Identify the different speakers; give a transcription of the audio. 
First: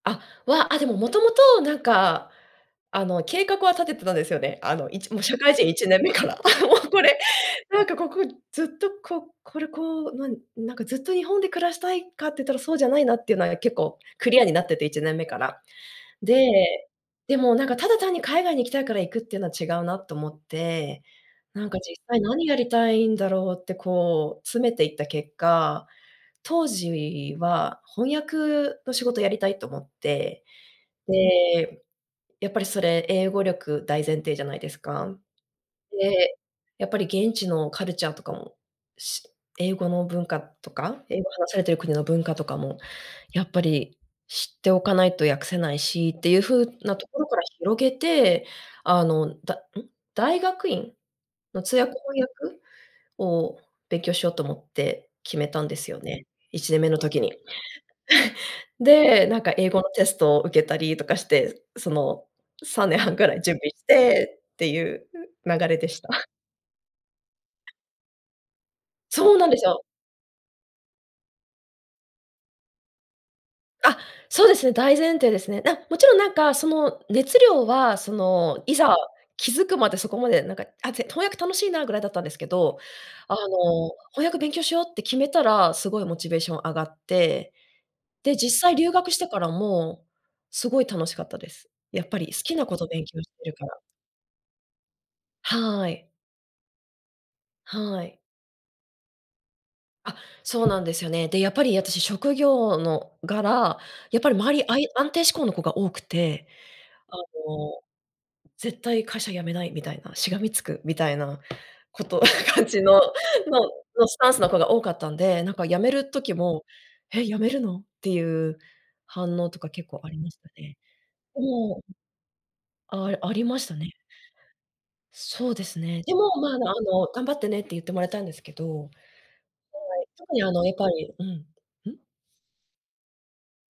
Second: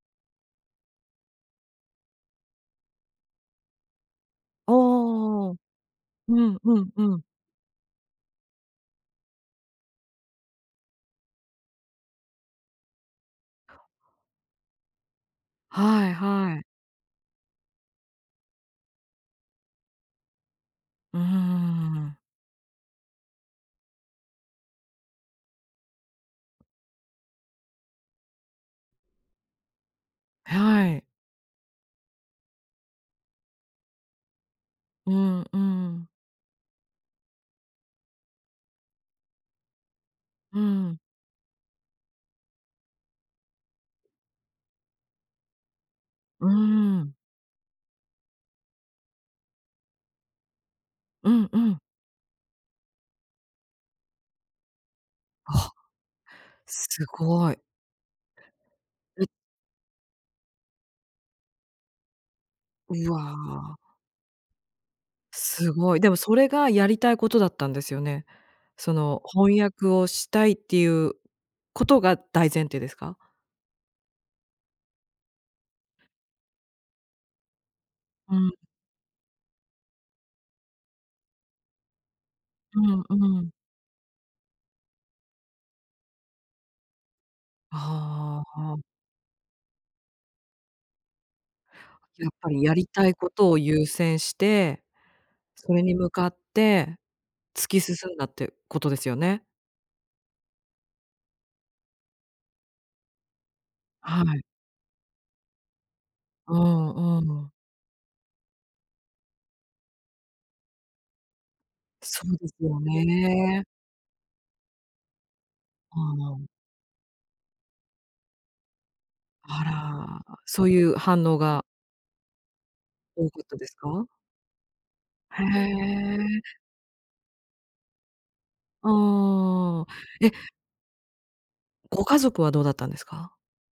Speaker 1: あ、わ、あ、でも、元々なんか、あの、計画は立ててたんですよね。
Speaker 2: あ
Speaker 1: あの、いち社
Speaker 2: あ。う
Speaker 1: 会人1年目から。あ
Speaker 2: ん
Speaker 1: あ、も
Speaker 2: うん
Speaker 1: うこ
Speaker 2: う
Speaker 1: れ、
Speaker 2: ん。
Speaker 1: なんかここずっとここれこう、なんなんかずっと日本で暮らしたいかっていったらそうじゃないなっていうのは結構クリアになってて、1年目から。
Speaker 2: はいはい。
Speaker 1: で、でも、なんか、ただ単に海外に行きたいから行くっていうのは違うなと思って。
Speaker 2: うー
Speaker 1: なんか実
Speaker 2: ん。
Speaker 1: 際何やりたいんだろうって、こう、詰めていった結果、当時は翻訳の仕事やりたいと思って、
Speaker 2: はい。
Speaker 1: で、やっぱりそれ、英語力大前提じゃないです
Speaker 2: う
Speaker 1: か。
Speaker 2: んうん。
Speaker 1: で、やっぱり現地のカルチャーとかも、し英語の文化
Speaker 2: う
Speaker 1: と
Speaker 2: ん。
Speaker 1: か、英語を話されている国の文化とかも、やっぱり知っておかないと訳せないしっていう
Speaker 2: う
Speaker 1: 風な
Speaker 2: ー
Speaker 1: と
Speaker 2: ん。
Speaker 1: ころから広げて、あの、だうん、大学院
Speaker 2: うんう
Speaker 1: の通
Speaker 2: ん。
Speaker 1: 訳翻訳を勉強しようと思って、決めたん
Speaker 2: あ、
Speaker 1: ですよね。1年目の
Speaker 2: す
Speaker 1: 時に。
Speaker 2: ごい。う。
Speaker 1: で、なんか英語のテストを受けたりとかして、そのさんねん
Speaker 2: う
Speaker 1: はんくらい準備
Speaker 2: わ。
Speaker 1: してっていう流
Speaker 2: す
Speaker 1: れで
Speaker 2: ごい。
Speaker 1: した。
Speaker 2: でも、それがやりたいことだったんですよね。その
Speaker 1: そうなんで
Speaker 2: 翻
Speaker 1: すよ。
Speaker 2: 訳をしたいっていうことが大前提ですか？
Speaker 1: あ、そうですね、大前提ですね。な勿論、なんかその熱量は、そ
Speaker 2: うん。
Speaker 1: の、いざ気付くまで、そこまでなんか、あ、ぜ翻訳楽しいなぐらいだったんですけど、
Speaker 2: うん
Speaker 1: あ
Speaker 2: うん。
Speaker 1: の、翻訳勉強しようって決めたらすごいモチベーション上がって、で、
Speaker 2: あ
Speaker 1: 実
Speaker 2: ああ
Speaker 1: 際
Speaker 2: あ。
Speaker 1: 留学してからも、すごい楽しかったです。やっぱ
Speaker 2: や
Speaker 1: り
Speaker 2: っ
Speaker 1: 好
Speaker 2: ぱ
Speaker 1: き
Speaker 2: り
Speaker 1: な
Speaker 2: や
Speaker 1: こ
Speaker 2: り
Speaker 1: と勉
Speaker 2: たい
Speaker 1: 強
Speaker 2: こ
Speaker 1: し
Speaker 2: と
Speaker 1: てる
Speaker 2: を
Speaker 1: から。
Speaker 2: 優先して、それ
Speaker 1: は
Speaker 2: に向
Speaker 1: い。
Speaker 2: かって、突き進
Speaker 1: はい。
Speaker 2: んだってことですよね。
Speaker 1: あ、そうなんですよね。で、やっぱり私、職業の柄、やっぱり
Speaker 2: はい。
Speaker 1: 周り、あい安定志向の子が多くて、
Speaker 2: う
Speaker 1: あ
Speaker 2: んうん。
Speaker 1: の、「絶対会社辞めないみたいな、しがみつく」みたいな、こと、
Speaker 2: そうです
Speaker 1: 感
Speaker 2: よ
Speaker 1: じの、の
Speaker 2: ね。
Speaker 1: そうスタンスの子が多かったんで、なんか辞め
Speaker 2: あ
Speaker 1: る時
Speaker 2: あ。
Speaker 1: も「へ、辞めるの？」ていう反応とか結構あり
Speaker 2: あ
Speaker 1: ま
Speaker 2: ら、
Speaker 1: した
Speaker 2: そう
Speaker 1: ね。
Speaker 2: いう反応
Speaker 1: え
Speaker 2: が
Speaker 1: え。あ
Speaker 2: 多
Speaker 1: あ
Speaker 2: か
Speaker 1: り
Speaker 2: っ
Speaker 1: ま
Speaker 2: たで
Speaker 1: した
Speaker 2: す
Speaker 1: ね。
Speaker 2: か？へ
Speaker 1: そうですね。でも、
Speaker 2: え。
Speaker 1: まあ、あの、「頑張ってね」って言ってもらえたんですけど。はい、
Speaker 2: ああ。えっ
Speaker 1: 特にあの、やっぱり、うん。うん？
Speaker 2: ご家族はどうだったんですか？